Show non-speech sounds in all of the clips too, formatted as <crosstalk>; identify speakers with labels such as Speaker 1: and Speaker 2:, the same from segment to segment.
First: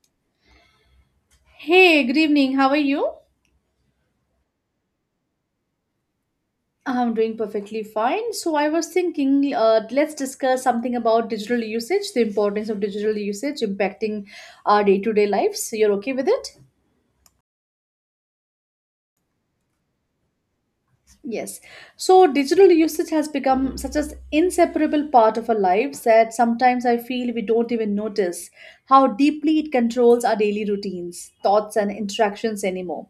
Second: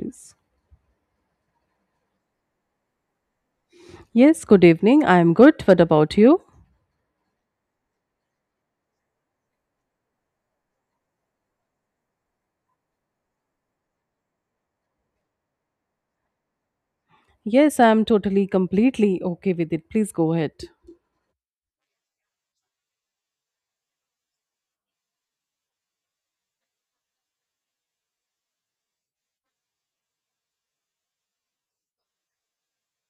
Speaker 1: Please.
Speaker 2: Hey, good evening. How are you?
Speaker 1: Yes, good evening. I am good. What about you?
Speaker 2: I'm doing perfectly fine. So I was thinking, let's discuss something about digital usage, the importance of digital usage impacting our day-to-day lives. So, you're okay with it?
Speaker 1: Yes, I am totally, completely okay with it. Please go ahead.
Speaker 2: Yes. So digital usage has become such an inseparable part of our lives that sometimes I feel we don't even notice how deeply it controls our daily routines, thoughts, and interactions anymore.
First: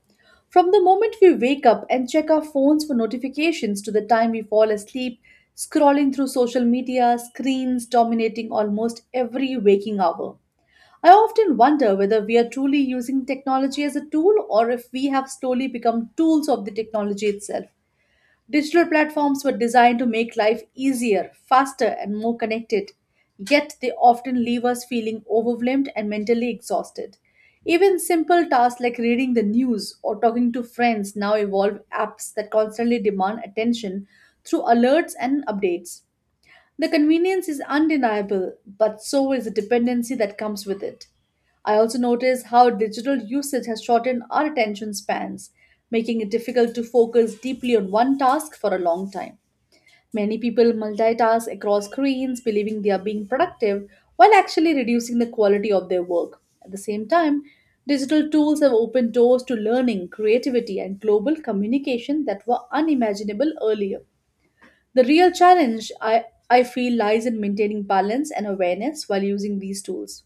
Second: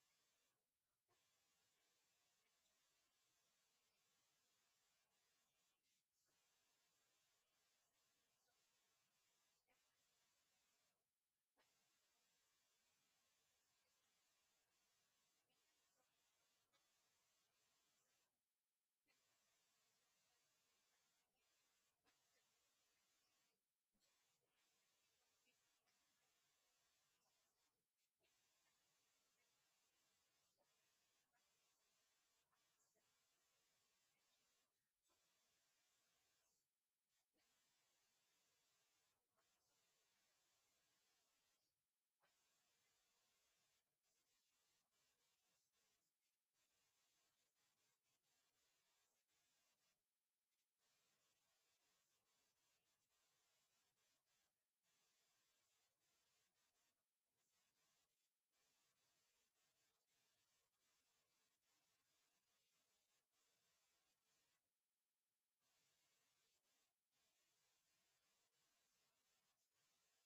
Speaker 2: From the moment we wake up and check our phones for notifications to the time we fall asleep, scrolling through social media, screens dominating almost every waking hour. I often wonder whether we are truly using technology as a tool or if we have slowly become tools of the technology itself. Digital platforms were designed to make life easier, faster, and more connected, yet they often leave us feeling overwhelmed and mentally exhausted. Even simple tasks like reading the news or talking to friends now involve apps that constantly demand attention through alerts and updates. The convenience is undeniable, but so is the dependency that comes with it. I also notice how digital usage has shortened our attention spans, making it difficult to focus deeply on one task for a long time. Many people multitask across screens, believing they are being productive while actually reducing the quality of their work. At the same time, digital tools have opened doors to learning, creativity, and global communication that were unimaginable earlier. The real challenge, I feel, lies in maintaining balance and awareness while using these tools.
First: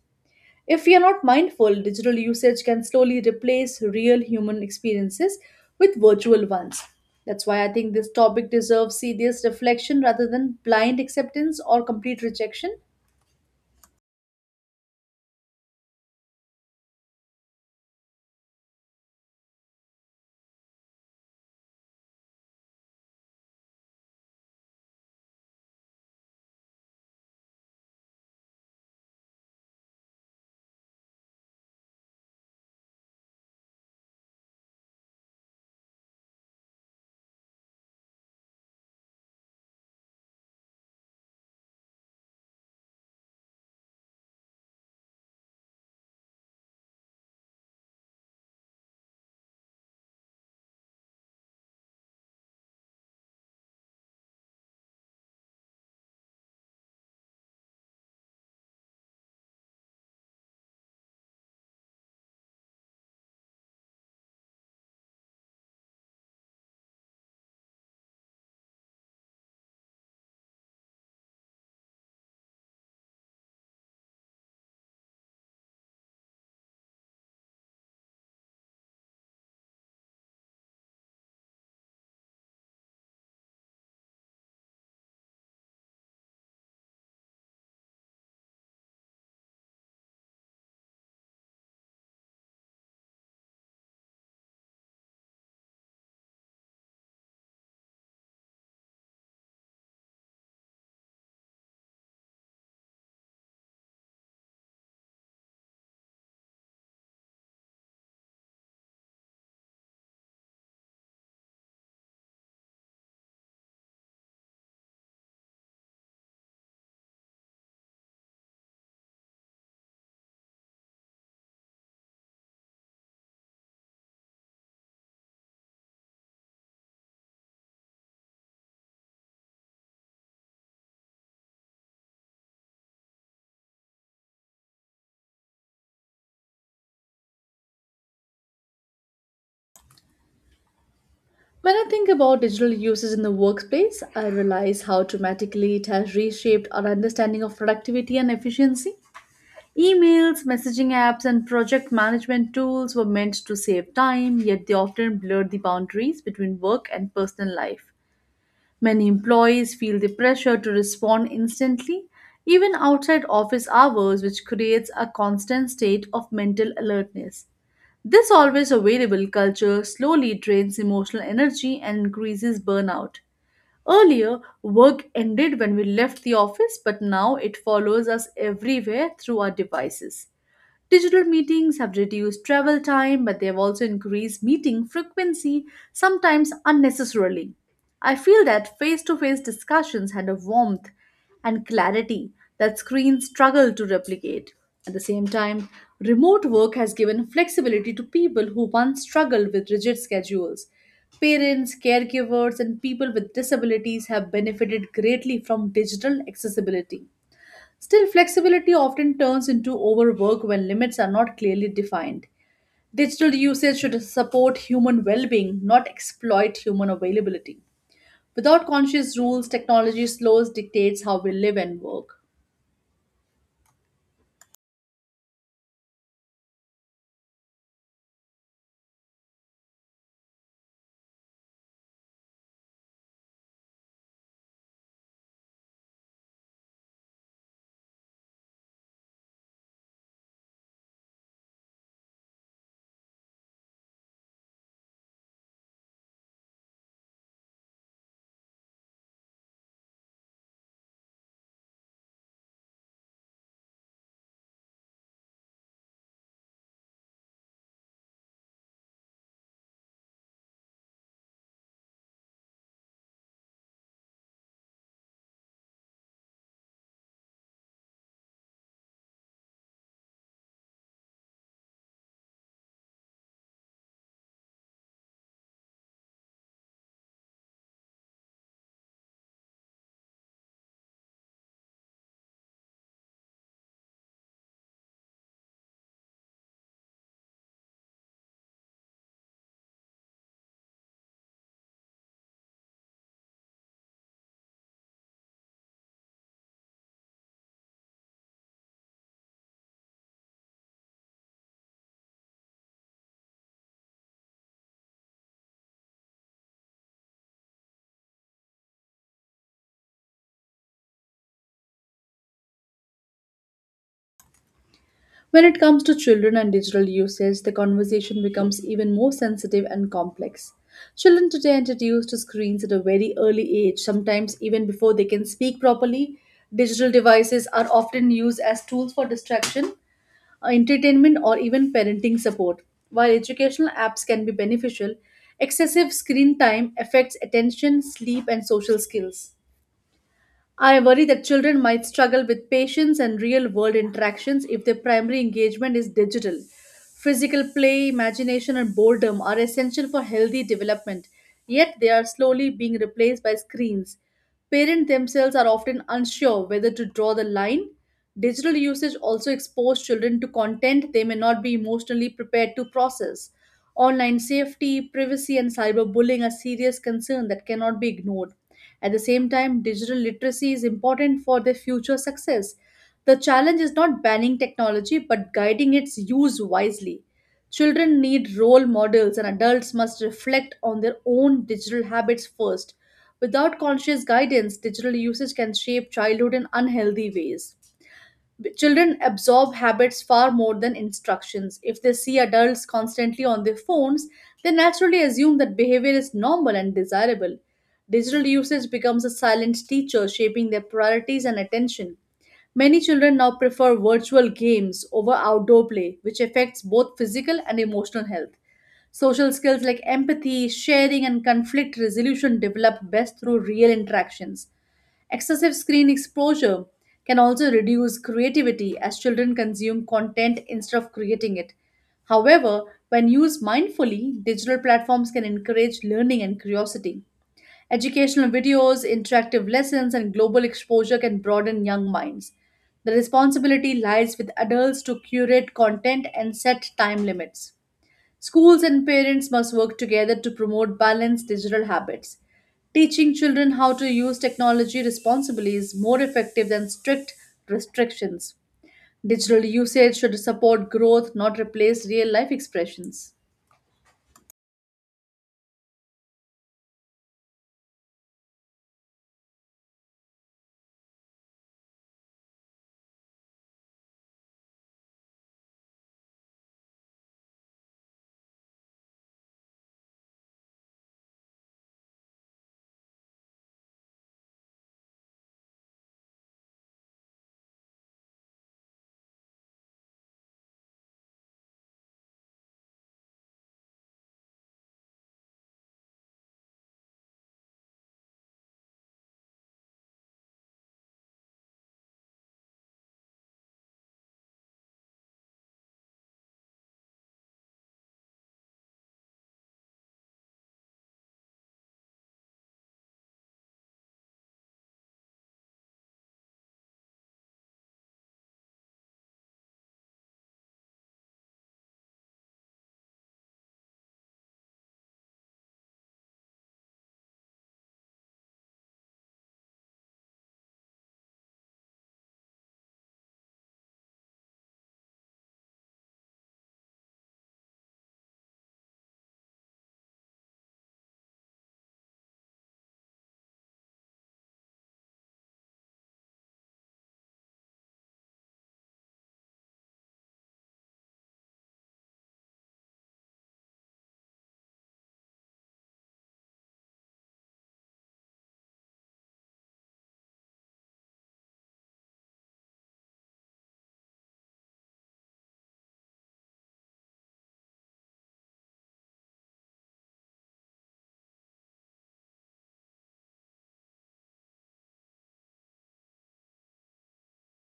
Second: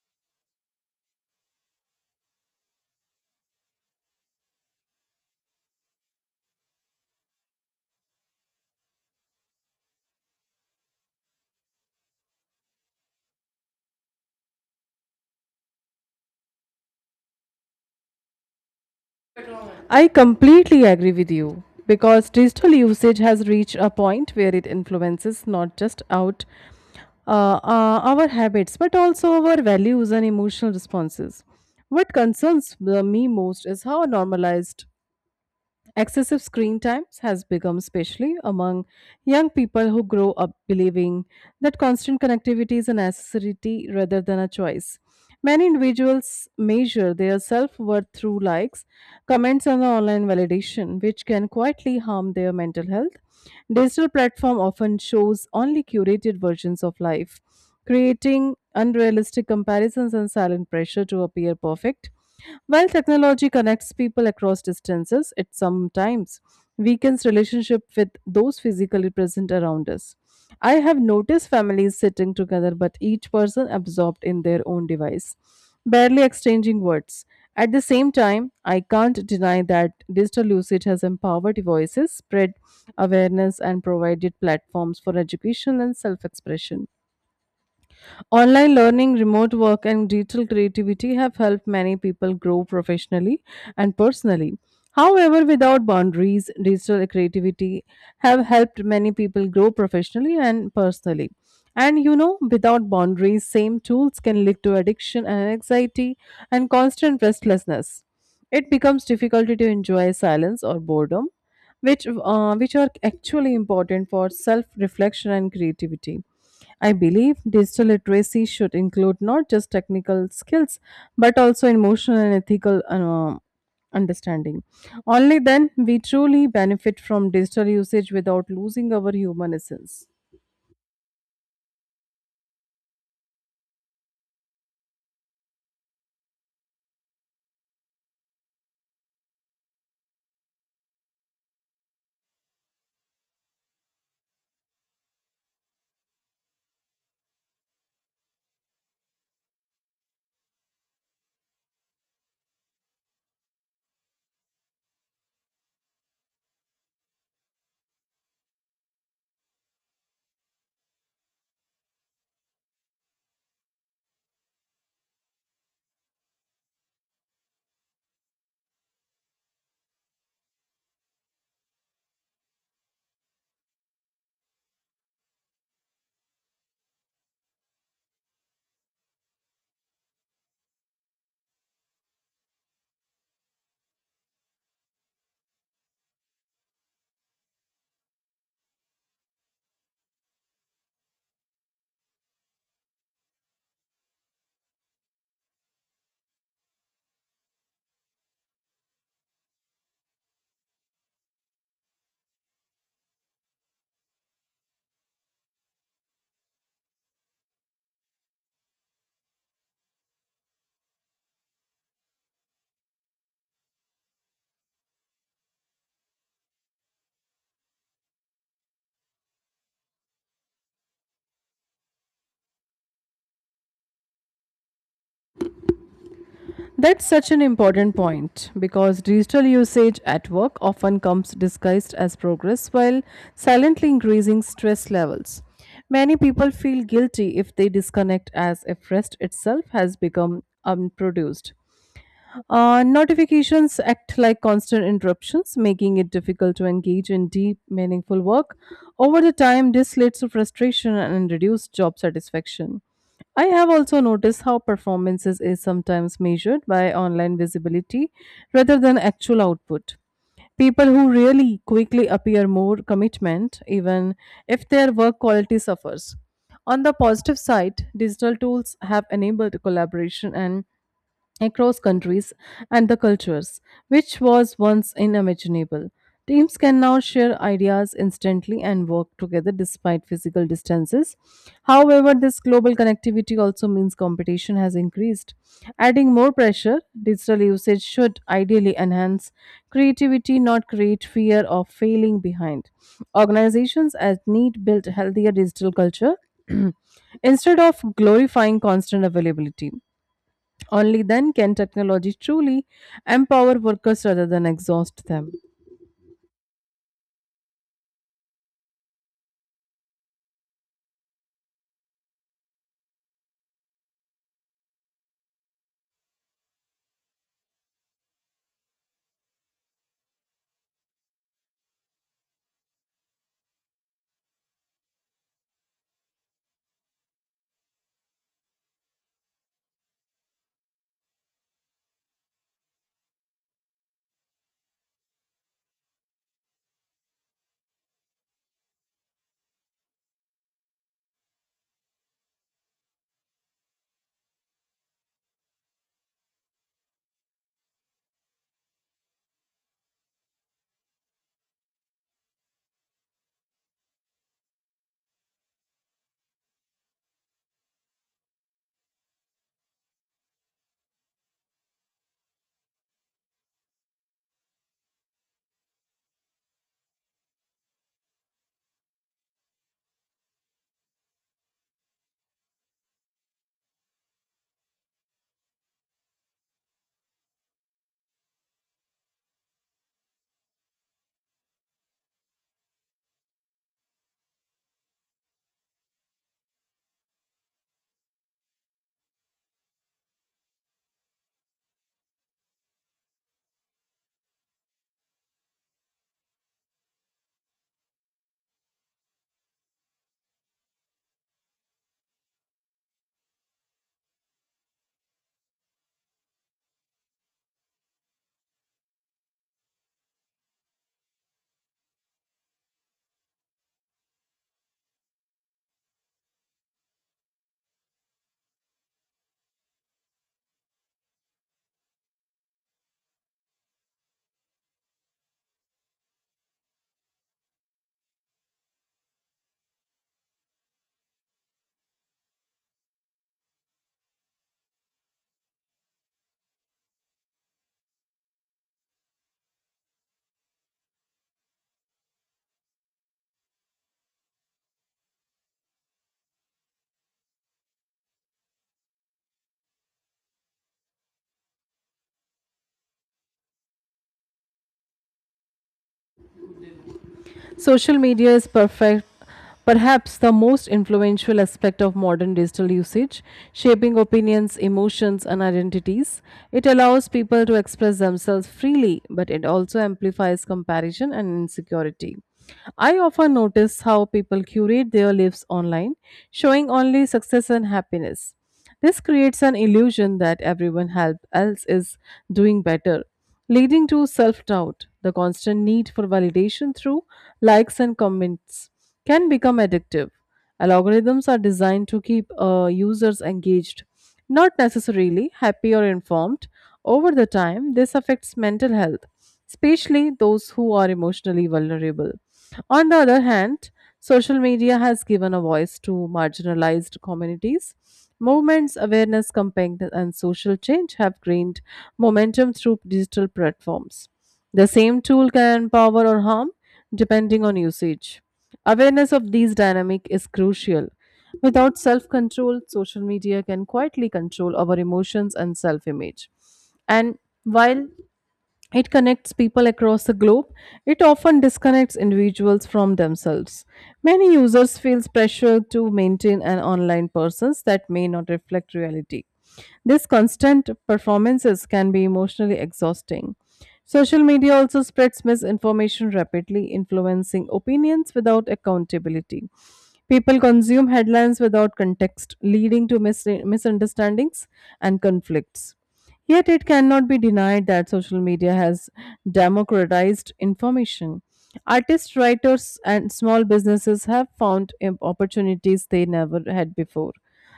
Speaker 2: If we are not mindful, digital usage can slowly replace real human experiences with virtual ones. That's why I think this topic deserves serious reflection rather than blind acceptance or complete rejection.
Speaker 1: I completely agree with you because digital usage has reached a point where it influences not just out our habits but also our values and emotional responses. What concerns me most is how normalized excessive screen times has become, especially among young people who grow up believing that constant connectivity is a necessity rather than a choice. Many individuals measure their self worth through likes, comments, and online validation, which can quietly harm their mental health. Digital platform often shows only curated versions of life, creating unrealistic comparisons and silent pressure to appear perfect. While technology connects people across distances, it sometimes weakens relationship with those physically present around us. I have noticed families sitting together but each person absorbed in their own device, barely exchanging words. At the same time, I can't deny that digital usage has empowered voices, spread awareness, and provided platforms for education and self expression. Online learning, remote work, and digital creativity have helped many people grow professionally and personally. However, without boundaries, digital creativity have helped many people grow professionally and personally. And without boundaries, same tools can lead to addiction and anxiety and constant restlessness. It becomes difficult to enjoy silence or boredom, which are actually important for self reflection and creativity. I believe digital literacy should include not just technical skills but also emotional and ethical understanding. Only then we truly benefit from digital usage without losing our human essence.
Speaker 2: When I think about digital uses in the workplace, I realize how dramatically it has reshaped our understanding of productivity and efficiency. Emails, messaging apps, and project management tools were meant to save time, yet they often blurred the boundaries between work and personal life. Many employees feel the pressure to respond instantly, even outside office hours, which creates a constant state of mental alertness. This always available culture slowly drains emotional energy and increases burnout. Earlier, work ended when we left the office, but now it follows us everywhere through our devices. Digital meetings have reduced travel time, but they have also increased meeting frequency, sometimes unnecessarily. I feel that face to face discussions had a warmth and clarity that screens struggle to replicate. At the same time, remote work has given flexibility to people who once struggled with rigid schedules. Parents, caregivers, and people with disabilities have benefited greatly from digital accessibility. Still, flexibility often turns into overwork when limits are not clearly defined. Digital usage should support human well being, not exploit human availability. Without conscious rules, technology slows dictates how we live and work.
Speaker 1: That's such an important point because digital usage at work often comes disguised as progress while silently increasing stress levels. Many people feel guilty if they disconnect, as if rest itself has become unproduced. Notifications act like constant interruptions, making it difficult to engage in deep, meaningful work. Over the time, this leads to frustration and reduced job satisfaction. I have also noticed how performances is sometimes measured by online visibility rather than actual output. People who really quickly appear more commitment, even if their work quality suffers. On the positive side, digital tools have enabled collaboration and across countries and the cultures, which was once unimaginable. Teams can now share ideas instantly and work together despite physical distances. However, this global connectivity also means competition has increased, adding more pressure. Digital usage should ideally enhance creativity, not create fear of failing behind. Organizations as need build healthier digital culture <clears throat> instead of glorifying constant availability. Only then can technology truly empower workers rather than exhaust them.
Speaker 2: When it comes to children and digital usage, the conversation becomes even more sensitive and complex. Children today are introduced to screens at a very early age, sometimes even before they can speak properly. Digital devices are often used as tools for distraction, entertainment, or even parenting support. While educational apps can be beneficial, excessive screen time affects attention, sleep, and social skills. I worry that children might struggle with patience and real world interactions if their primary engagement is digital. Physical play, imagination, and boredom are essential for healthy development, yet they are slowly being replaced by screens. Parents themselves are often unsure whether to draw the line. Digital usage also exposes children to content they may not be emotionally prepared to process. Online safety, privacy, and cyberbullying are serious concerns that cannot be ignored. At the same time, digital literacy is important for their future success. The challenge is not banning technology but guiding its use wisely. Children need role models, and adults must reflect on their own digital habits first. Without conscious guidance, digital usage can shape childhood in unhealthy ways. Children absorb habits far more than instructions. If they see adults constantly on their phones, they naturally assume that behavior is normal and desirable. Digital usage becomes a silent teacher, shaping their priorities and attention. Many children now prefer virtual games over outdoor play, which affects both physical and emotional health. Social skills like empathy, sharing, and conflict resolution develop best through real interactions. Excessive screen exposure can also reduce creativity as children consume content instead of creating it. However, when used mindfully, digital platforms can encourage learning and curiosity. Educational videos, interactive lessons, and global exposure can broaden young minds. The responsibility lies with adults to curate content and set time limits. Schools and parents must work together to promote balanced digital habits. Teaching children how to use technology responsibly is more effective than strict restrictions. Digital usage should support growth, not replace real life expressions.
Speaker 1: Social media is perfect. Perhaps the most influential aspect of modern digital usage, shaping opinions, emotions, and identities. It allows people to express themselves freely, but it also amplifies comparison and insecurity. I often notice how people curate their lives online, showing only success and happiness. This creates an illusion that everyone help else is doing better, leading to self doubt. The constant need for validation through likes and comments can become addictive. Algorithms are designed to keep users engaged, not necessarily happy or informed. Over the time, this affects mental health, especially those who are emotionally vulnerable. On the other hand, social media has given a voice to marginalized communities. Movements, awareness campaigns, and social change have gained momentum through digital platforms. The same tool can empower or harm depending on usage. Awareness of these dynamics is crucial. Without self control, social media can quietly control our emotions and self image. And while it connects people across the globe. It often disconnects individuals from themselves. Many users feel pressure to maintain an online presence that may not reflect reality. These constant performances can be emotionally exhausting. Social media also spreads misinformation rapidly, influencing opinions without accountability. People consume headlines without context, leading to misunderstandings and conflicts. Yet, it cannot be denied that social media has democratized information. Artists, writers, and small businesses have found opportunities they never had before.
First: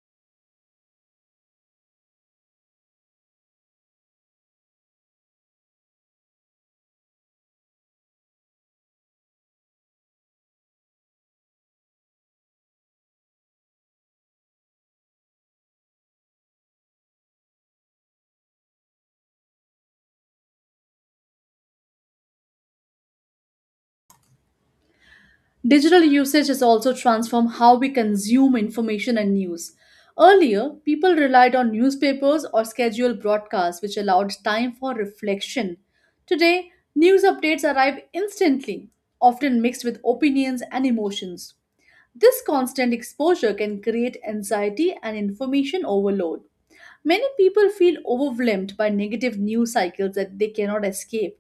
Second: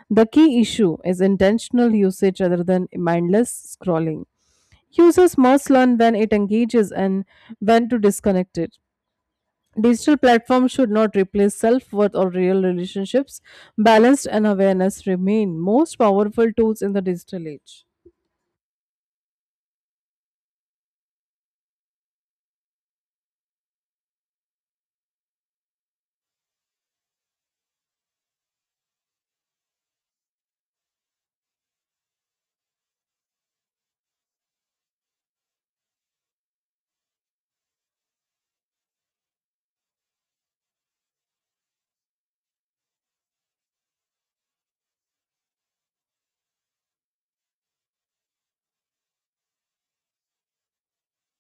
Speaker 1: The key issue is intentional usage rather than mindless scrolling. Users must learn when it engages and when to disconnect it. Digital platforms should not replace self worth or real relationships. Balance and awareness remain most powerful tools in the digital age.
Speaker 2: Digital usage has also transformed how we consume information and news. Earlier, people relied on newspapers or scheduled broadcasts, which allowed time for reflection. Today, news updates arrive instantly, often mixed with opinions and emotions. This constant exposure can create anxiety and information overload. Many people feel overwhelmed by negative news cycles that they cannot escape.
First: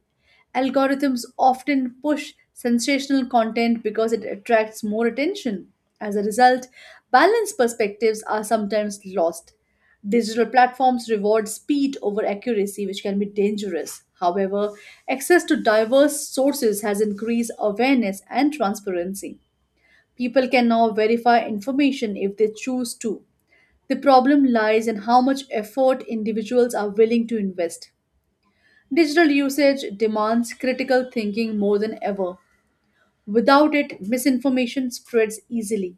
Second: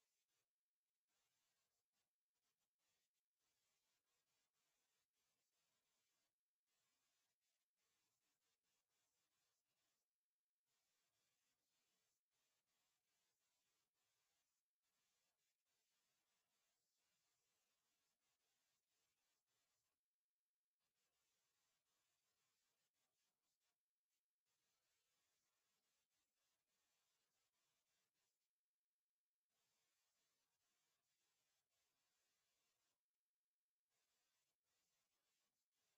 Speaker 2: Algorithms often push sensational content because it attracts more attention. As a result, balanced perspectives are sometimes lost. Digital platforms reward speed over accuracy, which can be dangerous. However, access to diverse sources has increased awareness and transparency. People can now verify information if they choose to. The problem lies in how much effort individuals are willing to invest. Digital usage demands critical thinking more than ever. Without it, misinformation spreads easily.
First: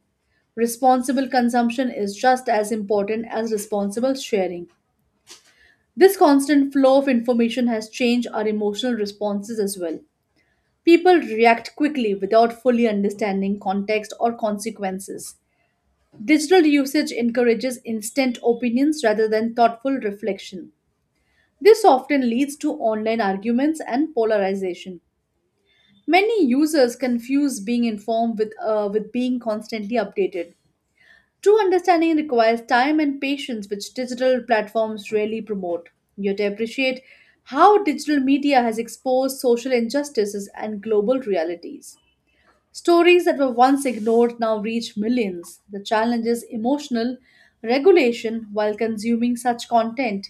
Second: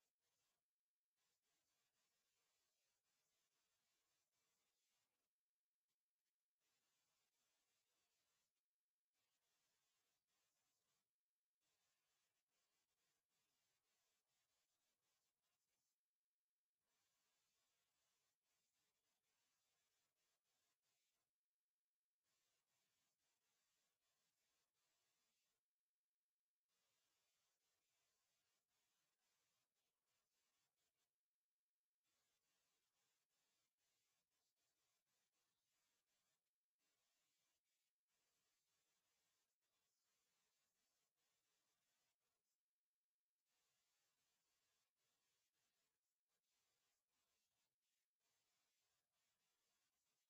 Speaker 2: Responsible consumption is just as important as responsible sharing. This constant flow of information has changed our emotional responses as well. People react quickly without fully understanding context or consequences. Digital usage encourages instant opinions rather than thoughtful reflection. This often leads to online arguments and polarization. Many users confuse being informed with, with being constantly updated. True understanding requires time and patience, which digital platforms rarely promote. Yet, I appreciate how digital media has exposed social injustices and global realities. Stories that were once ignored now reach millions. The challenge is emotional regulation while consuming such content.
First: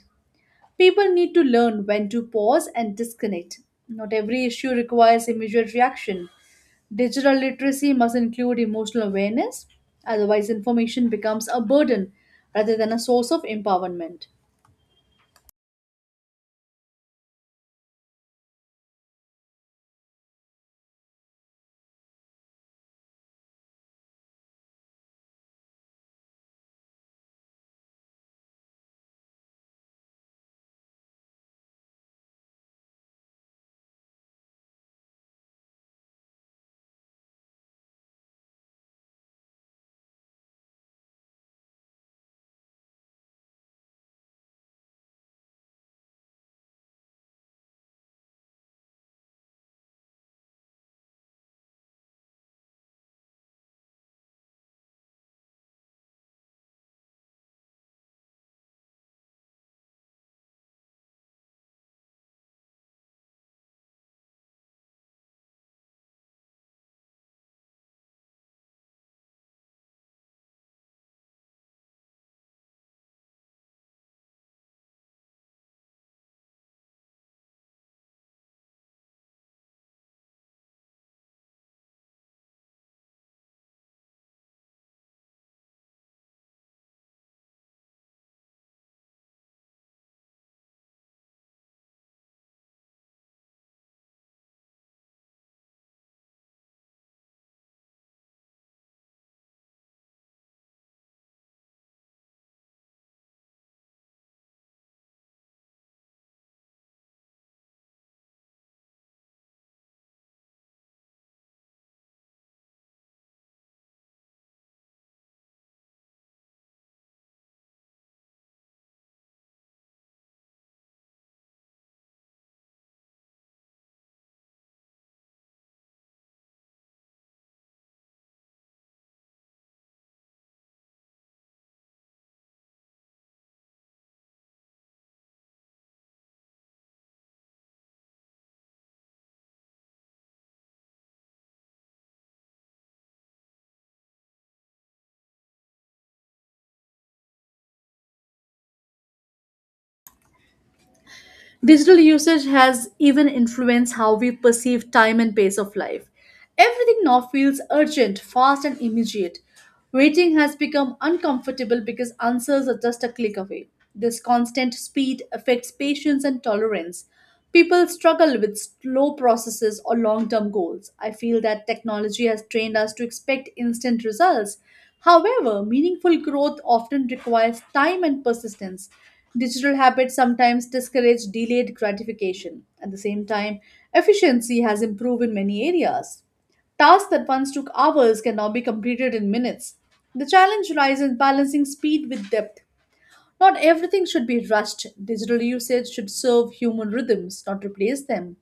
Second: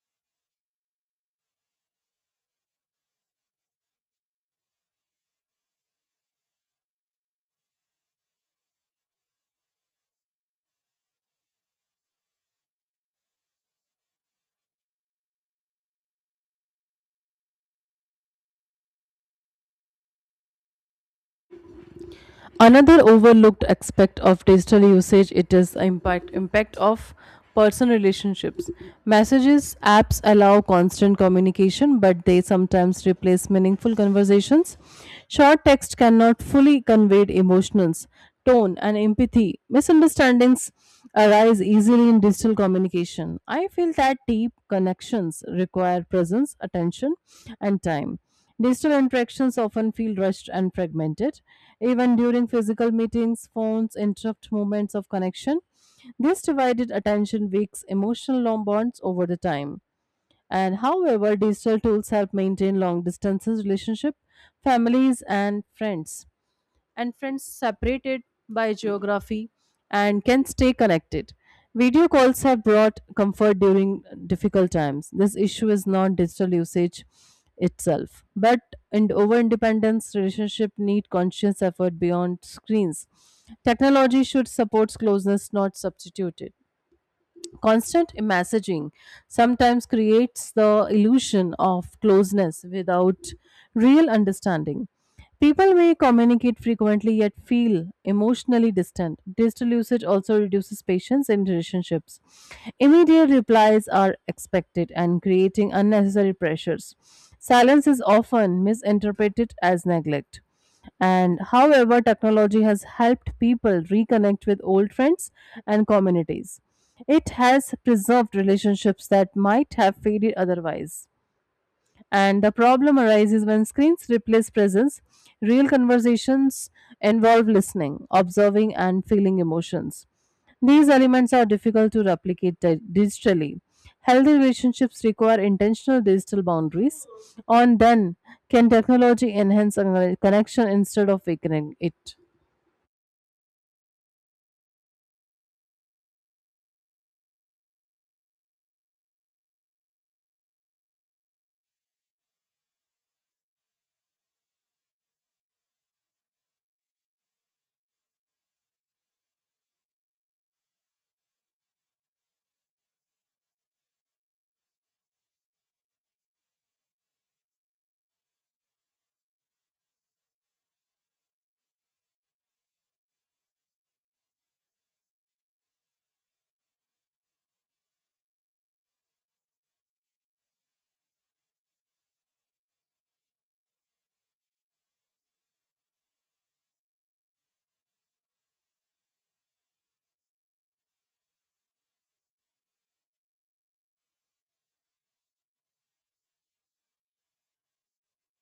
Speaker 2: People need to learn when to pause and disconnect. Not every issue requires immediate reaction. Digital literacy must include emotional awareness; otherwise, information becomes a burden rather than a source of empowerment.
Speaker 1: Another overlooked aspect of digital usage it is impact of personal relationships. Messages apps allow constant communication, but they sometimes replace meaningful conversations. Short text cannot fully convey emotions, tone, and empathy. Misunderstandings arise easily in digital communication. I feel that deep connections require presence, attention, and time. Digital interactions often feel rushed and fragmented. Even during physical meetings, phones interrupt moments of connection. This divided attention weaks emotional long bonds over the time. And however, digital tools help maintain long distances relationship, families and friends separated by geography and can stay connected. Video calls have brought comfort during difficult times. This issue is not digital usage itself, but and over independence relationship need conscious effort beyond screens. Technology should support closeness, not substitute it. Constant messaging sometimes creates the illusion of closeness without real understanding. People may communicate frequently yet feel emotionally distant. Digital usage also reduces patience in relationships. Immediate replies are expected and creating unnecessary pressures. Silence is often misinterpreted as neglect. And however, technology has helped people reconnect with old friends and communities. It has preserved relationships that might have faded otherwise. And the problem arises when screens replace presence. Real conversations involve listening, observing, and feeling emotions. These elements are difficult to replicate digitally. Healthy relationships require intentional digital boundaries. On then, can technology enhance a connection instead of weakening it?
Speaker 2: Digital usage has even influenced how we perceive time and pace of life. Everything now feels urgent, fast, and immediate. Waiting has become uncomfortable because answers are just a click away. This constant speed affects patience and tolerance. People struggle with slow processes or long term goals. I feel that technology has trained us to expect instant results. However, meaningful growth often requires time and persistence. Digital habits sometimes discourage delayed gratification. At the same time, efficiency has improved in many areas. Tasks that once took hours can now be completed in minutes. The challenge lies in balancing speed with depth. Not everything should be rushed. Digital usage should serve human rhythms, not replace them.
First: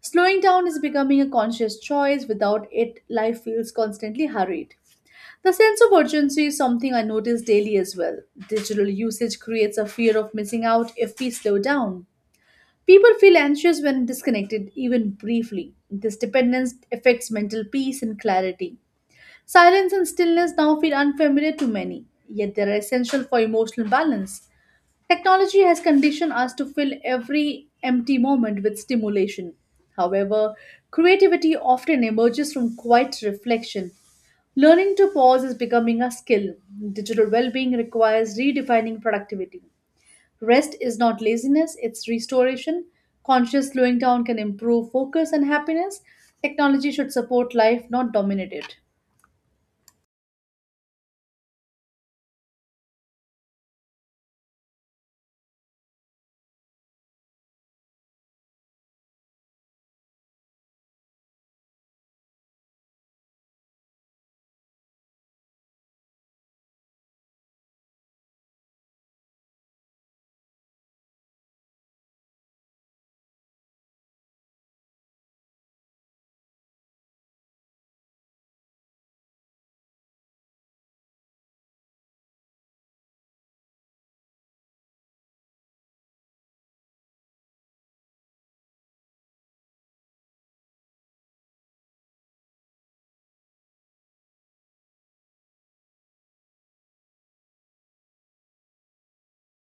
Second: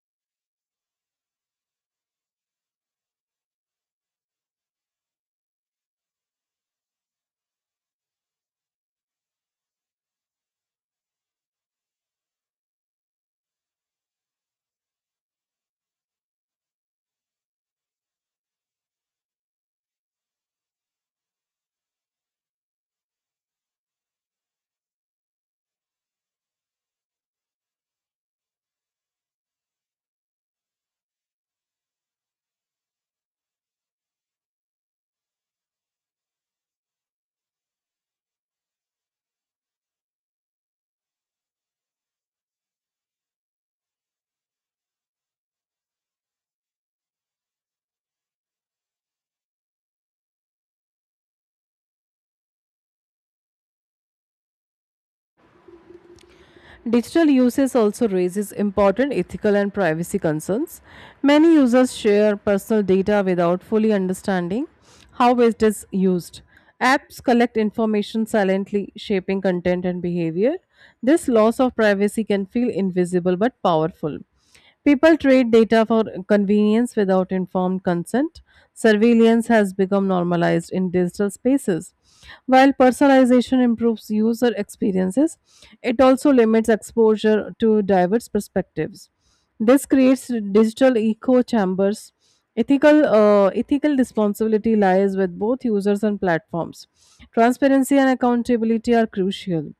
Speaker 2: Slowing down is becoming a conscious choice. Without it, life feels constantly hurried. The sense of urgency is something I notice daily as well. Digital usage creates a fear of missing out if we slow down. People feel anxious when disconnected, even briefly. This dependence affects mental peace and clarity. Silence and stillness now feel unfamiliar to many, yet they are essential for emotional balance. Technology has conditioned us to fill every empty moment with stimulation. However, creativity often emerges from quiet reflection. Learning to pause is becoming a skill. Digital well being requires redefining productivity. Rest is not laziness, it's restoration. Conscious slowing down can improve focus and happiness. Technology should support life, not dominate it.
Speaker 1: Digital uses also raises important ethical and privacy concerns. Many users share personal data without fully understanding how it is used. Apps collect information silently, shaping content and behavior. This loss of privacy can feel invisible but powerful. People trade data for convenience without informed consent. Surveillance has become normalized in digital spaces. While personalization improves user experiences, it also limits exposure to diverse perspectives. This creates digital echo chambers. Ethical responsibility lies with both users and platforms. Transparency and accountability are crucial.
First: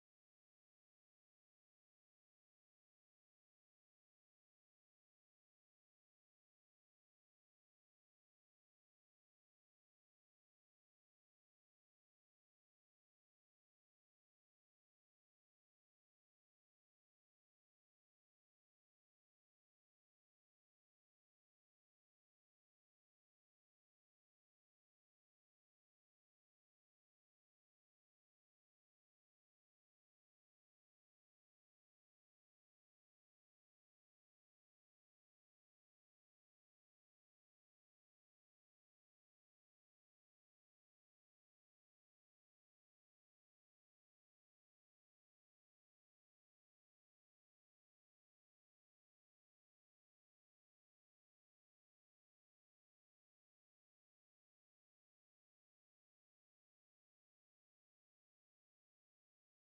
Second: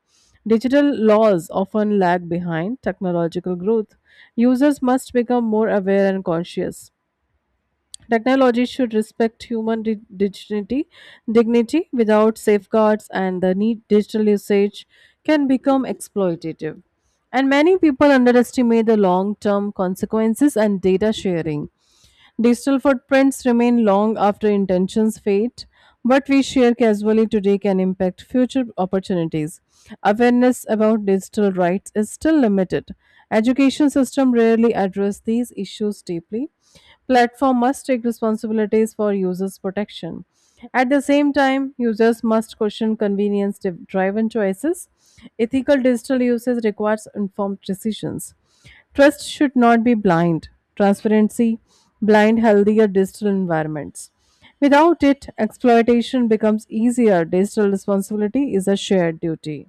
Speaker 1: Digital laws often lag behind technological growth. Users must become more aware and conscious. Technology should respect dignity, dignity without safeguards, and the need digital usage can become exploitative. And many people underestimate the long term consequences and data sharing. Digital footprints remain long after intentions fade. What we share casually today can impact future opportunities. Awareness about digital rights is still limited. Education system rarely address these issues deeply. Platform must take responsibilities for users' protection. At the same time, users must question convenience driven choices. Ethical digital usage requires informed decisions. Trust should not be blind. Transparency blind healthier digital environments. Without it, exploitation becomes easier. Digital responsibility is a shared duty.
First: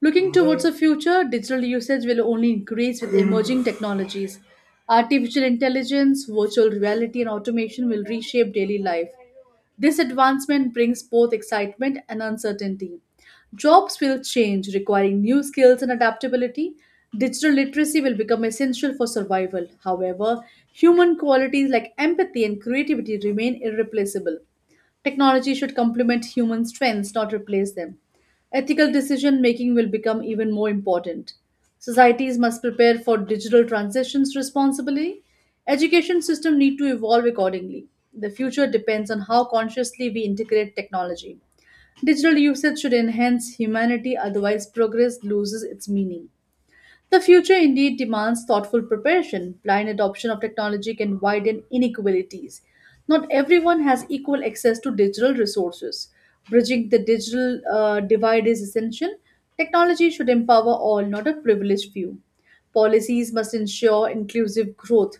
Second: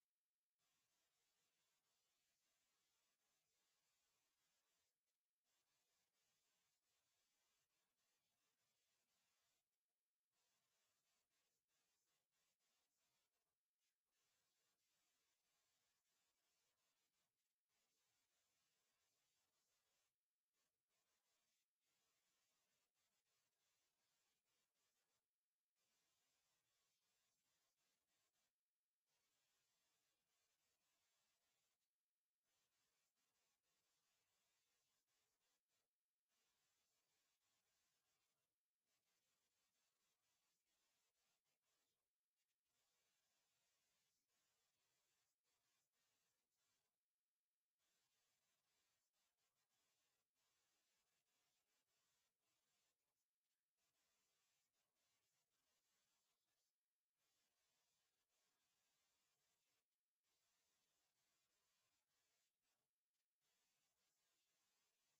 Speaker 2: Looking towards the future, digital usage will only increase with emerging technologies. Artificial intelligence, virtual reality, and automation will reshape daily life. This advancement brings both excitement and uncertainty. Jobs will change, requiring new skills and adaptability. Digital literacy will become essential for survival. However, human qualities like empathy and creativity remain irreplaceable. Technology should complement human strengths, not replace them. Ethical decision making will become even more important. Societies must prepare for digital transitions responsibly. Education system need to evolve accordingly. The future depends on how consciously we integrate technology. Digital usage should enhance humanity, otherwise progress loses its meaning. The future indeed demands thoughtful preparation. Blind adoption of technology can widen inequalities. Not everyone has equal access to digital resources. Bridging the digital divide is essential. Technology should empower all, not a privileged few. Policies must ensure inclusive growth.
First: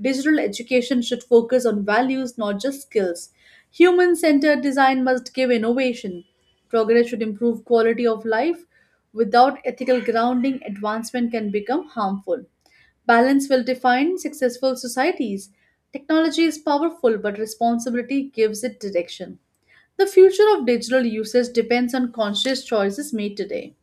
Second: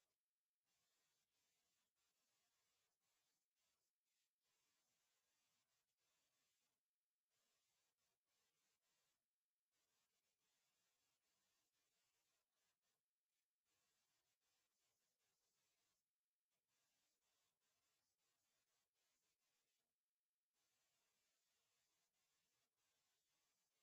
Speaker 2: Digital education should focus on values, not just skills. Human centered design must give innovation. Progress should improve quality of life. Without ethical grounding, advancement can become harmful. Balance will define successful societies. Technology is powerful, but responsibility gives it direction. The future of digital usage depends on conscious choices made today.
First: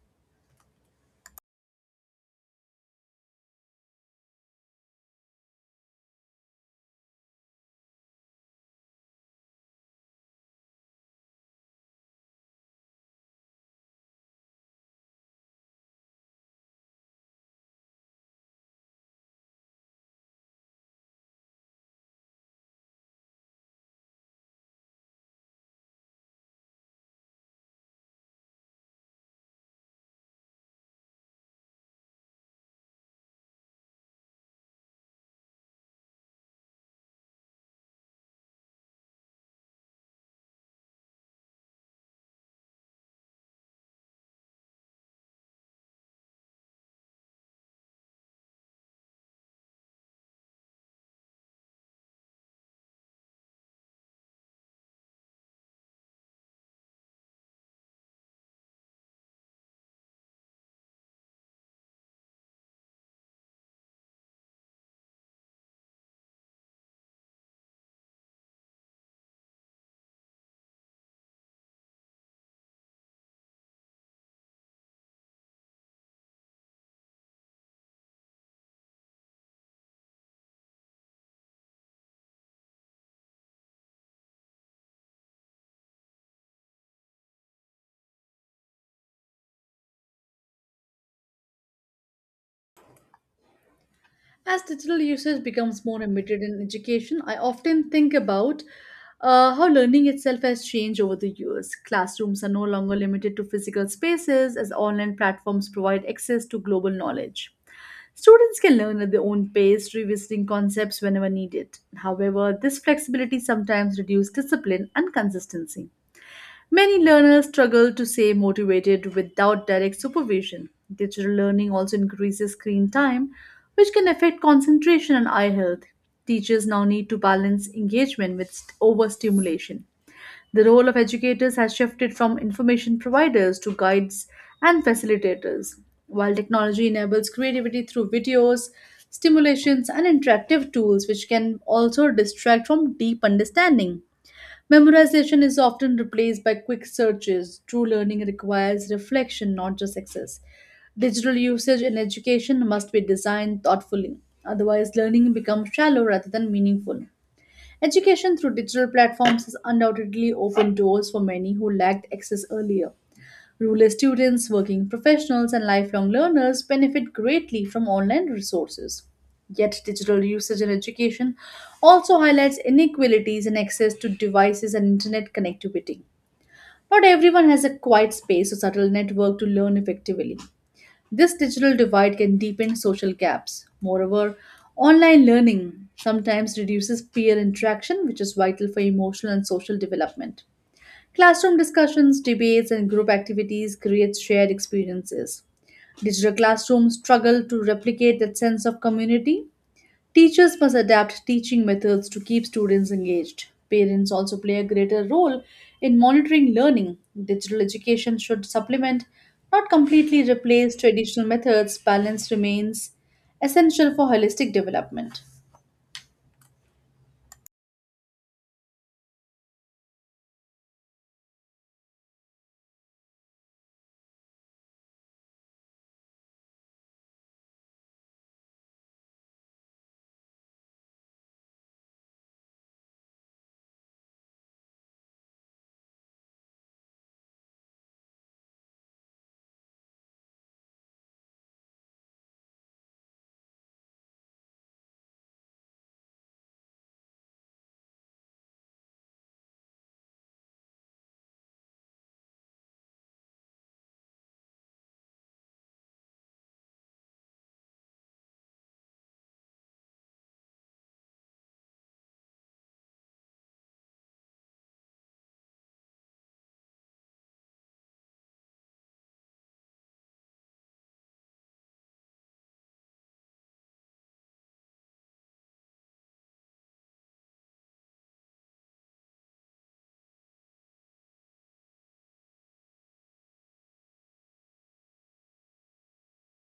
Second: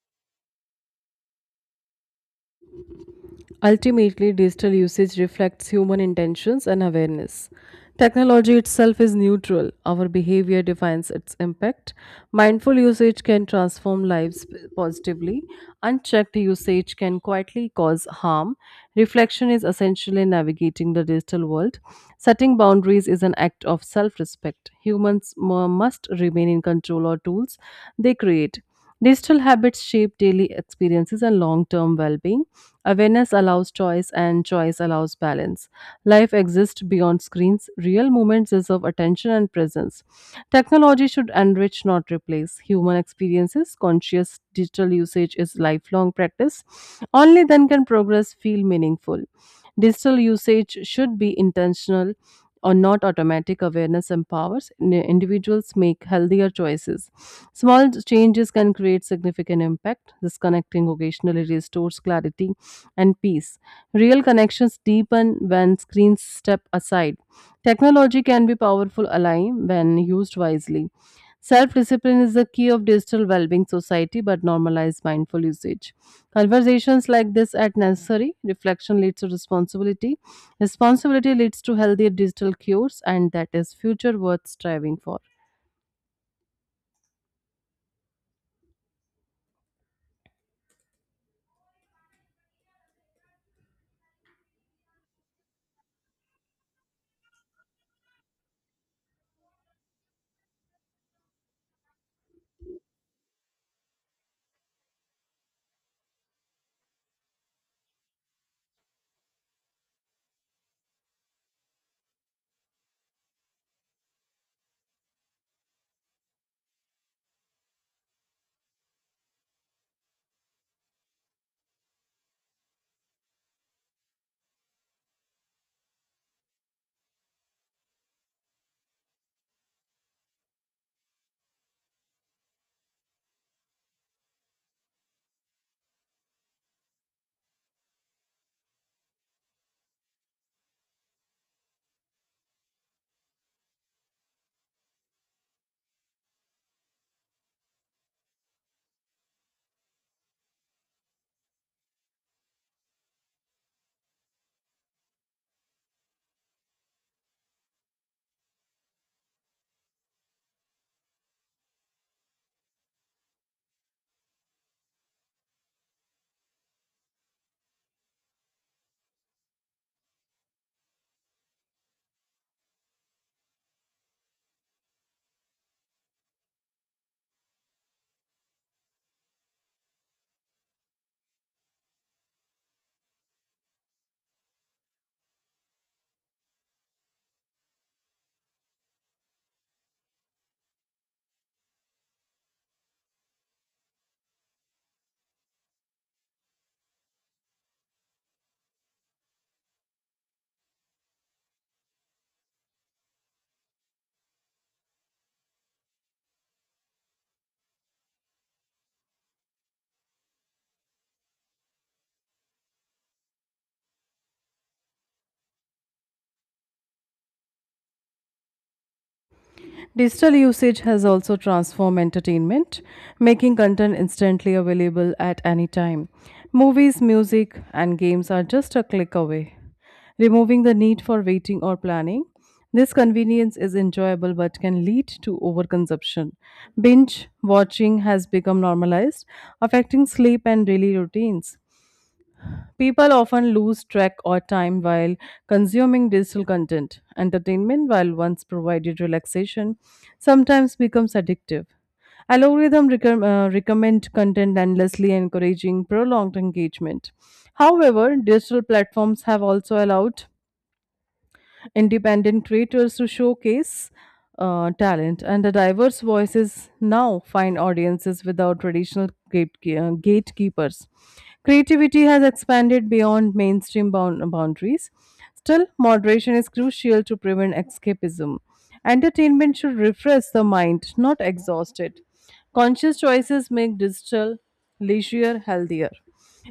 Speaker 1: Ultimately, digital usage reflects human intentions and awareness. Technology itself is neutral, our behavior defines its impact. Mindful usage can transform lives positively, unchecked usage can quietly cause harm. Reflection is essential in navigating the digital world. Setting boundaries is an act of self respect. Must remain in control of tools they create. Digital habits shape daily experiences and long term well being. Awareness allows choice, and choice allows balance. Life exists beyond screens. Real moments deserve attention and presence. Technology should enrich, not replace, human experiences. Conscious digital usage is lifelong practice. Only then can progress feel meaningful. Digital usage should be intentional or not automatic awareness empowers individuals make healthier choices small changes can create significant impact disconnecting occasionally restores clarity and peace real connections deepen when screens step aside technology can be powerful ally when used wisely. Self discipline is the key of digital well being society, but normalize mindful usage. Conversations like this are necessary. Reflection leads to responsibility. Responsibility leads to healthier digital cures, and that is future worth striving for.
Speaker 2: As digital usage becomes more embedded in education, I often think about how learning itself has changed over the years. Classrooms are no longer limited to physical spaces as online platforms provide access to global knowledge. Students can learn at their own pace, revisiting concepts whenever needed. However, this flexibility sometimes reduces discipline and consistency. Many learners struggle to stay motivated without direct supervision. Digital learning also increases screen time, which can affect concentration and eye health. Teachers now need to balance engagement with overstimulation. The role of educators has shifted from information providers to guides and facilitators. While technology enables creativity through videos, stimulations, and interactive tools, which can also distract from deep understanding. Memorization is often replaced by quick searches. True learning requires reflection, not just access. Digital usage in education must be designed thoughtfully. Otherwise, learning becomes shallow rather than meaningful. Education through digital platforms has undoubtedly opened doors for many who lacked access earlier. Rural students, working professionals, and lifelong learners benefit greatly from online resources. Yet, digital usage in education also highlights inequalities in access to devices and internet connectivity. Not everyone has a quiet space or subtle network to learn effectively. This digital divide can deepen social gaps. Moreover, online learning sometimes reduces peer interaction, which is vital for emotional and social development. Classroom discussions, debates, and group activities create shared experiences. Digital classrooms struggle to replicate that sense of community. Teachers must adapt teaching methods to keep students engaged. Parents also play a greater role in monitoring learning. Digital education should supplement, not completely replace, traditional methods. Balance remains essential for holistic development.
Speaker 1: Digital usage has also transformed entertainment, making content instantly available at any time. Movies, music, and games are just a click away, removing the need for waiting or planning. This convenience is enjoyable but can lead to overconsumption. Binge watching has become normalized, affecting sleep and daily routines. People often lose track or time while consuming digital content. Entertainment, while once provided relaxation, sometimes becomes addictive. Algorithm recommend content endlessly, encouraging prolonged engagement. However, digital platforms have also allowed independent creators to showcase talent, and the diverse voices now find audiences without traditional gatekeepers. Creativity has expanded beyond mainstream boundaries. Still, moderation is crucial to prevent escapism. Entertainment should refresh the mind, not exhaust it. Conscious choices make digital leisure healthier.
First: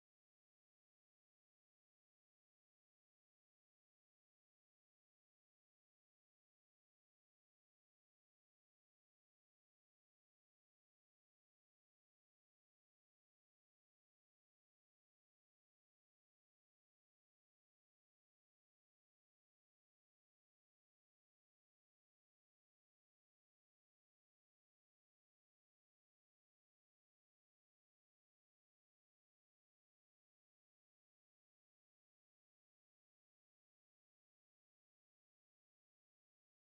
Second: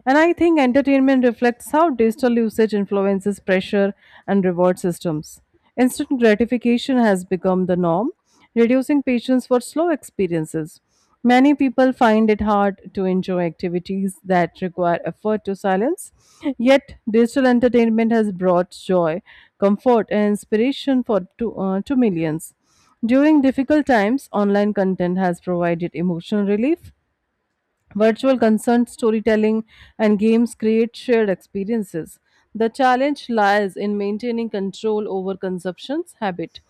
Speaker 1: And I think entertainment reflects how digital usage influences pressure and reward systems. Instant gratification has become the norm, reducing patience for slow experiences. Many people find it hard to enjoy activities that require effort to silence, yet, digital entertainment has brought joy, comfort, and inspiration to millions. During difficult times, online content has provided emotional relief, Virtual consent storytelling and games create shared experiences. The challenge lies in maintaining control over consumption's habit.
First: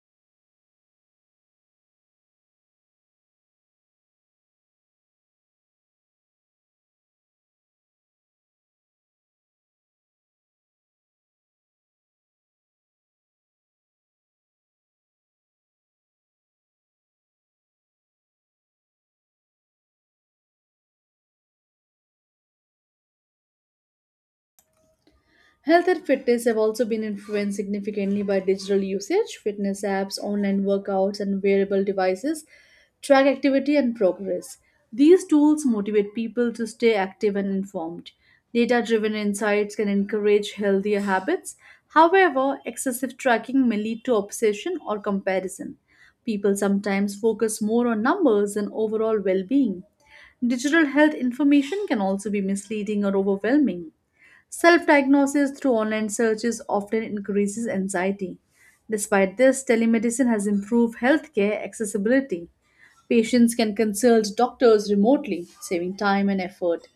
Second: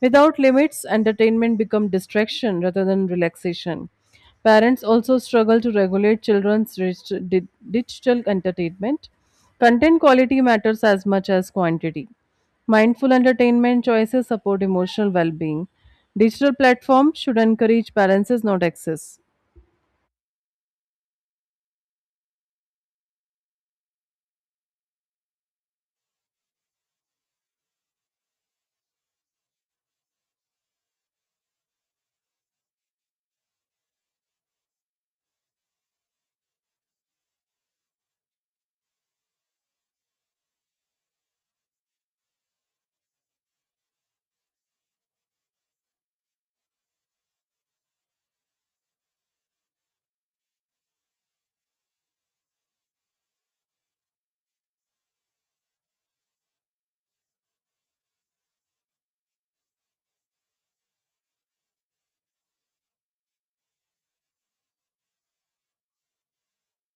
Speaker 1: Without limits, entertainment becomes distraction rather than relaxation. Parents also struggle to regulate children's digital entertainment. Content quality matters as much as quantity. Mindful entertainment choices support emotional well being. Digital platforms should encourage balances, not excess.
Speaker 2: Health and fitness have also been influenced significantly by digital usage. Fitness apps, online workouts, and wearable devices track activity and progress. These tools motivate people to stay active and informed. Data driven insights can encourage healthier habits. However, excessive tracking may lead to obsession or comparison. People sometimes focus more on numbers than overall well being. Digital health information can also be misleading or overwhelming. Self diagnosis through online searches often increases anxiety. Despite this, telemedicine has improved healthcare accessibility. Patients can consult doctors remotely, saving time and effort.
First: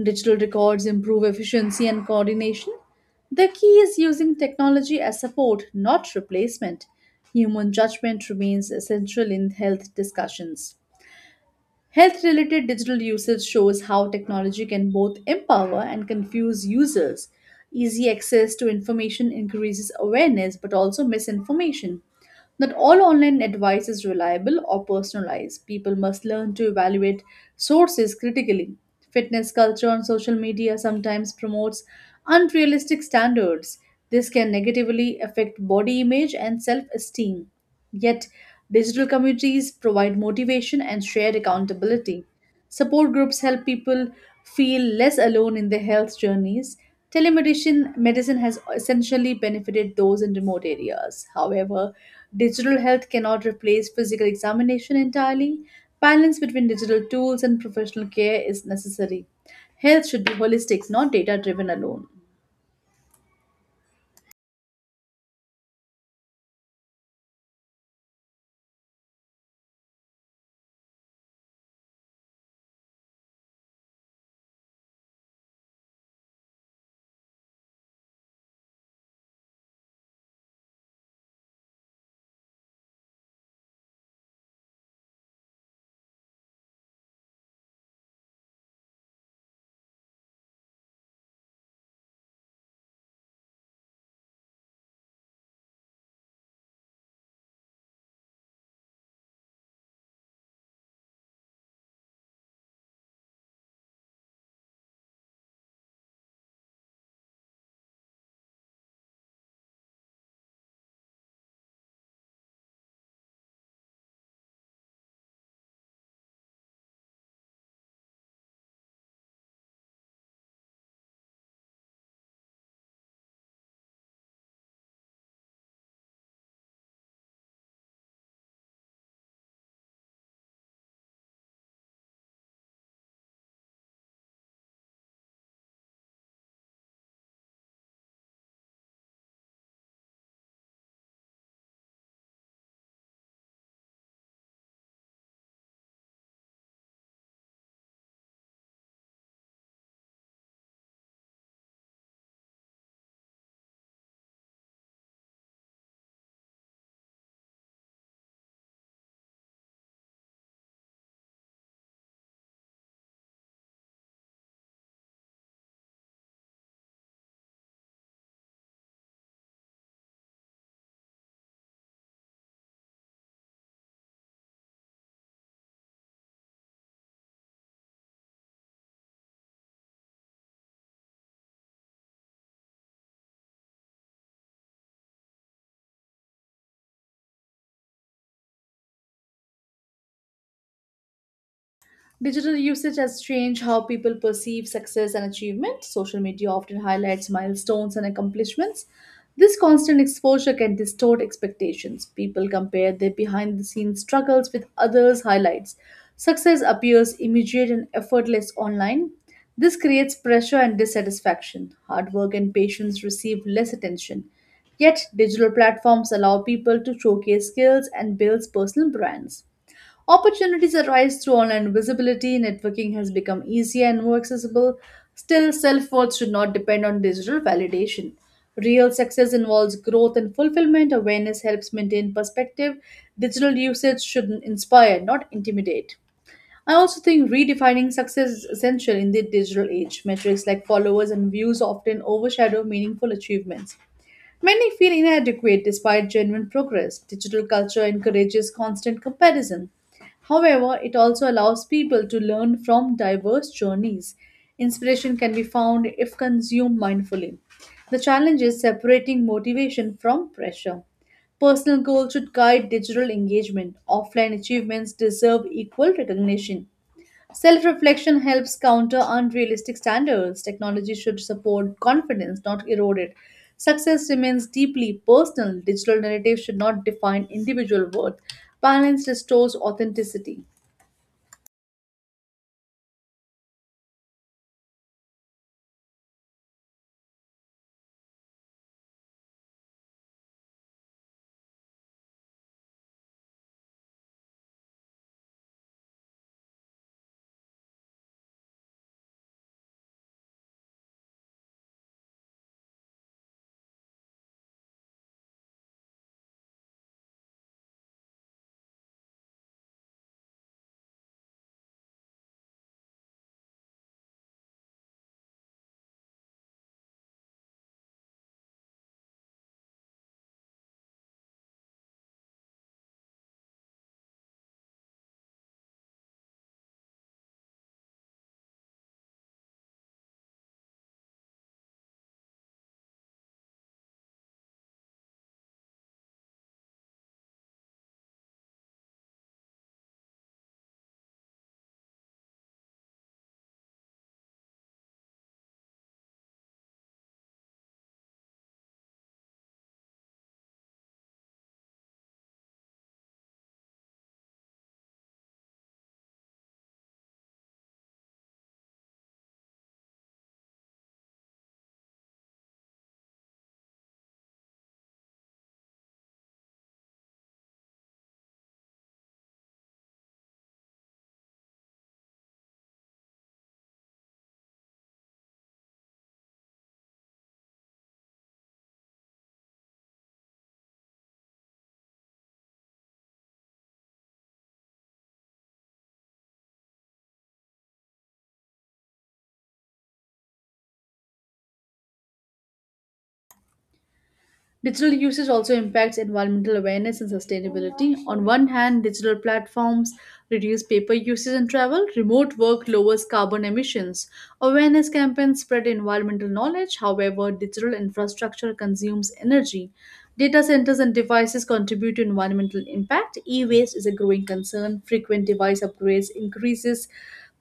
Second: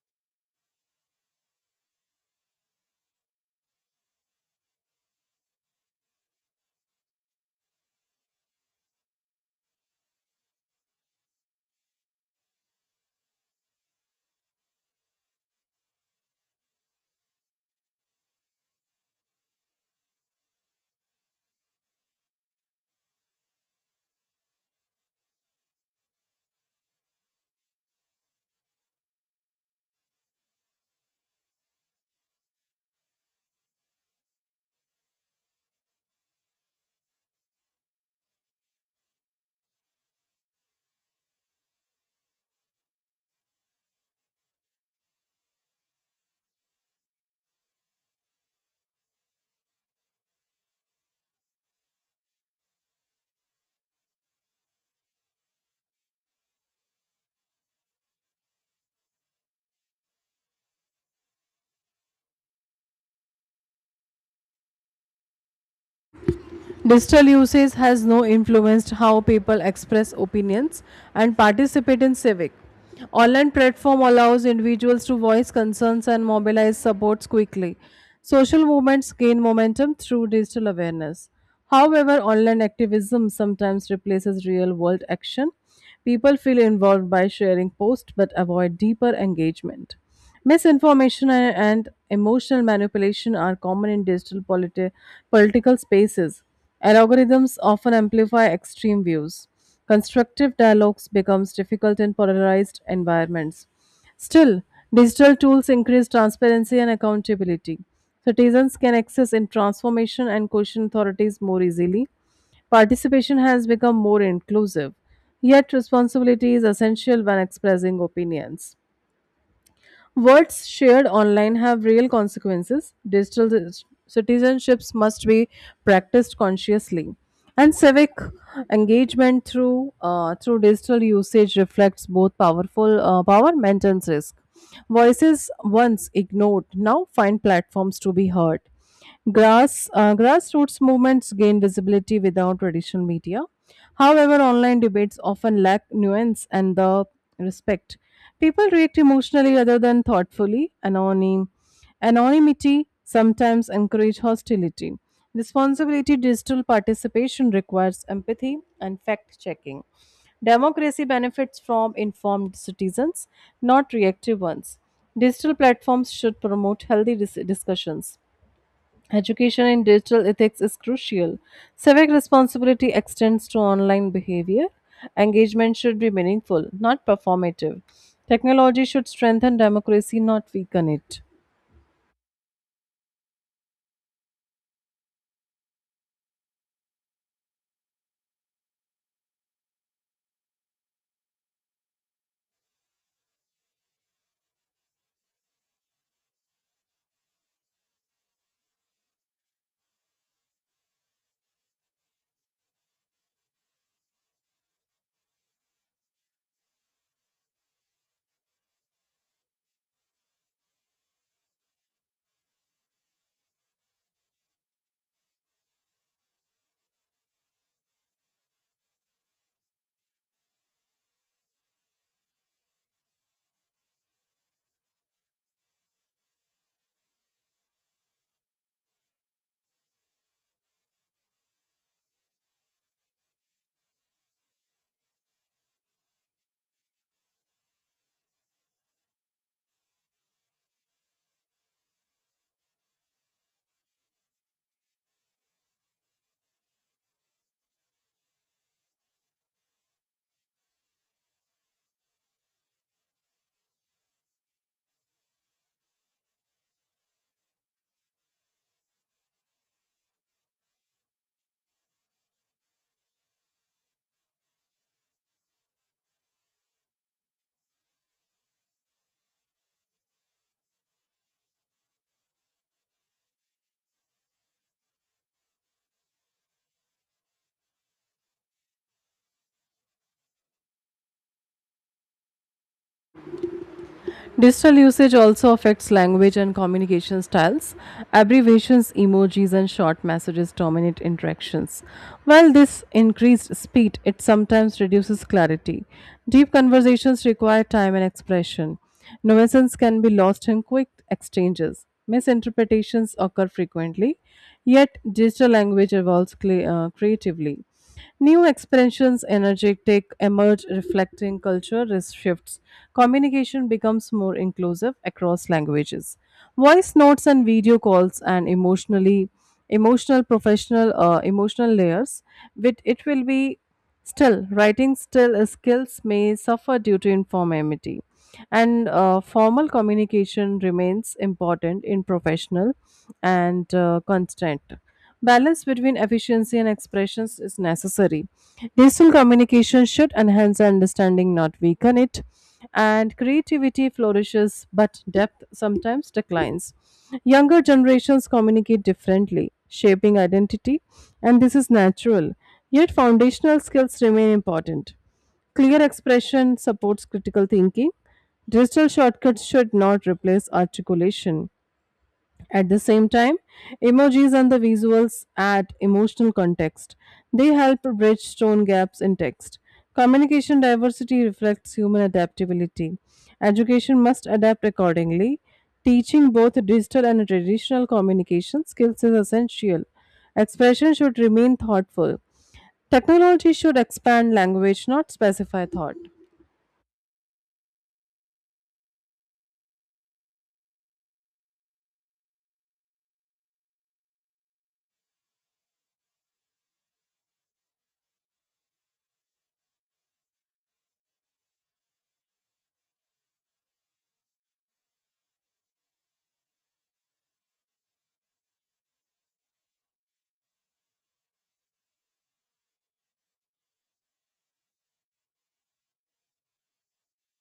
Speaker 2: Digital records improve efficiency and coordination. The key is using technology as support, not replacement. Human judgment remains essential in health discussions. Health related digital usage shows how technology can both empower and confuse users. Easy access to information increases awareness but also misinformation. Not all online advice is reliable or personalized. People must learn to evaluate sources critically. Fitness culture on social media sometimes promotes unrealistic standards. This can negatively affect body image and self esteem. Yet, digital communities provide motivation and shared accountability. Support groups help people feel less alone in their health journeys. Telemedicine medicine has essentially benefited those in remote areas. However, digital health cannot replace physical examination entirely. Balance between digital tools and professional care is necessary. Health should be holistic, not data driven alone.
Speaker 1: Digital usage has no influenced how people express opinions and participate in civic. Online platform allows individuals to voice concerns and mobilize supports quickly. Social movements gain momentum through digital awareness. However, online activism sometimes replaces real world action. People feel involved by sharing posts but avoid deeper engagement. Misinformation and emotional manipulation are common in digital political spaces. Algorithms often amplify extreme views. Constructive dialogues becomes difficult in polarized environments. Still, digital tools increase transparency and accountability. Citizens can access in transformation and question authorities more easily. Participation has become more inclusive, yet responsibility is essential when expressing opinions. Words shared online have real consequences. Digital citizenships must be practiced consciously. And civic engagement through digital usage reflects both power and risk. Voices once ignored now find platforms to be heard. Grassroots movements gain visibility without traditional media. However, online debates often lack nuance and the respect. People react emotionally rather than thoughtfully. Anonymity sometimes encourages hostility. Responsibility digital participation requires empathy and fact checking. Democracy benefits from informed citizens, not reactive ones. Digital platforms should promote healthy discussions. Education in digital ethics is crucial. Civic responsibility extends to online behavior. Engagement should be meaningful, not performative. Technology should strengthen democracy, not weaken it.
Speaker 2: Digital usage has changed how people perceive success and achievement. Social media often highlights milestones and accomplishments. This constant exposure can distort expectations. People compare their behind the scenes struggles with others' highlights. Success appears immediate and effortless online. This creates pressure and dissatisfaction. Hard work and patience receive less attention. Yet, digital platforms allow people to showcase skills and build personal brands. Opportunities arise through online visibility, networking has become easier and more accessible. Still, self worth should not depend on digital validation. Real success involves growth and fulfillment. Awareness helps maintain perspective. Digital usage should inspire, not intimidate. I also think redefining success is essential in the digital age. Metrics like followers and views often overshadow meaningful achievements. Many feel inadequate despite genuine progress. Digital culture encourages constant comparison. However, it also allows people to learn from diverse journeys. Inspiration can be found if consumed mindfully. The challenge is separating motivation from pressure. Personal goals should guide digital engagement. Offline achievements deserve equal recognition. Self reflection helps counter unrealistic standards. Technology should support confidence, not erode it. Success remains deeply personal. Digital narratives should not define individual worth. Balance restores authenticity.
Speaker 1: Digital usage also affects language and communication styles. Abbreviations, emojis, and short messages dominate interactions. While this increased speed, it sometimes reduces clarity. Deep conversations require time and expression. Nuisance can be lost in quick exchanges. Misinterpretations occur frequently, yet digital language evolves creatively. New expressions, energetic, emerge reflecting culture shifts. Communication becomes more inclusive across languages. Voice notes and video calls and emotional, emotional layers. With it will be still, writing still skills may suffer due to informality, and formal communication remains important in professional and constant. Balance between efficiency and expressions is necessary. Digital communication should enhance understanding, not weaken it. And creativity flourishes, but depth sometimes declines. Younger generations communicate differently, shaping identity, and this is natural. Yet, foundational skills remain important. Clear expression supports critical thinking. Digital shortcuts should not replace articulation. At the same time, emojis and the visuals add emotional context. They help bridge tone gaps in text. Communication diversity reflects human adaptability. Education must adapt accordingly. Teaching both digital and traditional communication skills is essential. Expression should remain thoughtful. Technology should expand language, not specify thought.
Speaker 2: Digital usage also impacts environmental awareness and sustainability. On one hand, digital platforms reduce paper usage and travel, remote work lowers carbon emissions. Awareness campaigns spread environmental knowledge. However, digital infrastructure consumes energy. Data centers and devices contribute to environmental impact. E waste is a growing concern. Frequent device upgrades increases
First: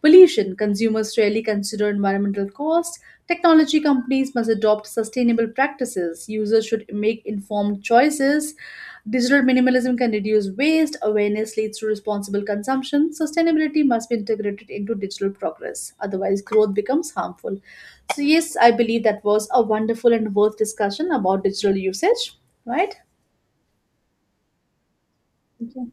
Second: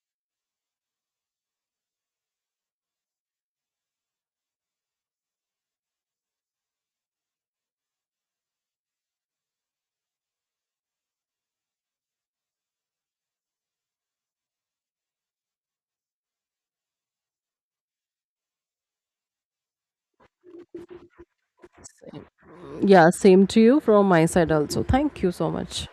Speaker 2: pollution. Consumers rarely consider environmental costs. Technology companies must adopt sustainable practices. Users should make informed choices. Digital minimalism can reduce waste. Awareness leads to responsible consumption. Sustainability must be integrated into digital progress. Otherwise, growth becomes harmful. So, yes, I believe that was a wonderful and worth discussion about digital usage, right?
Speaker 1: Yeah, same to you from my side also. Thank you so much.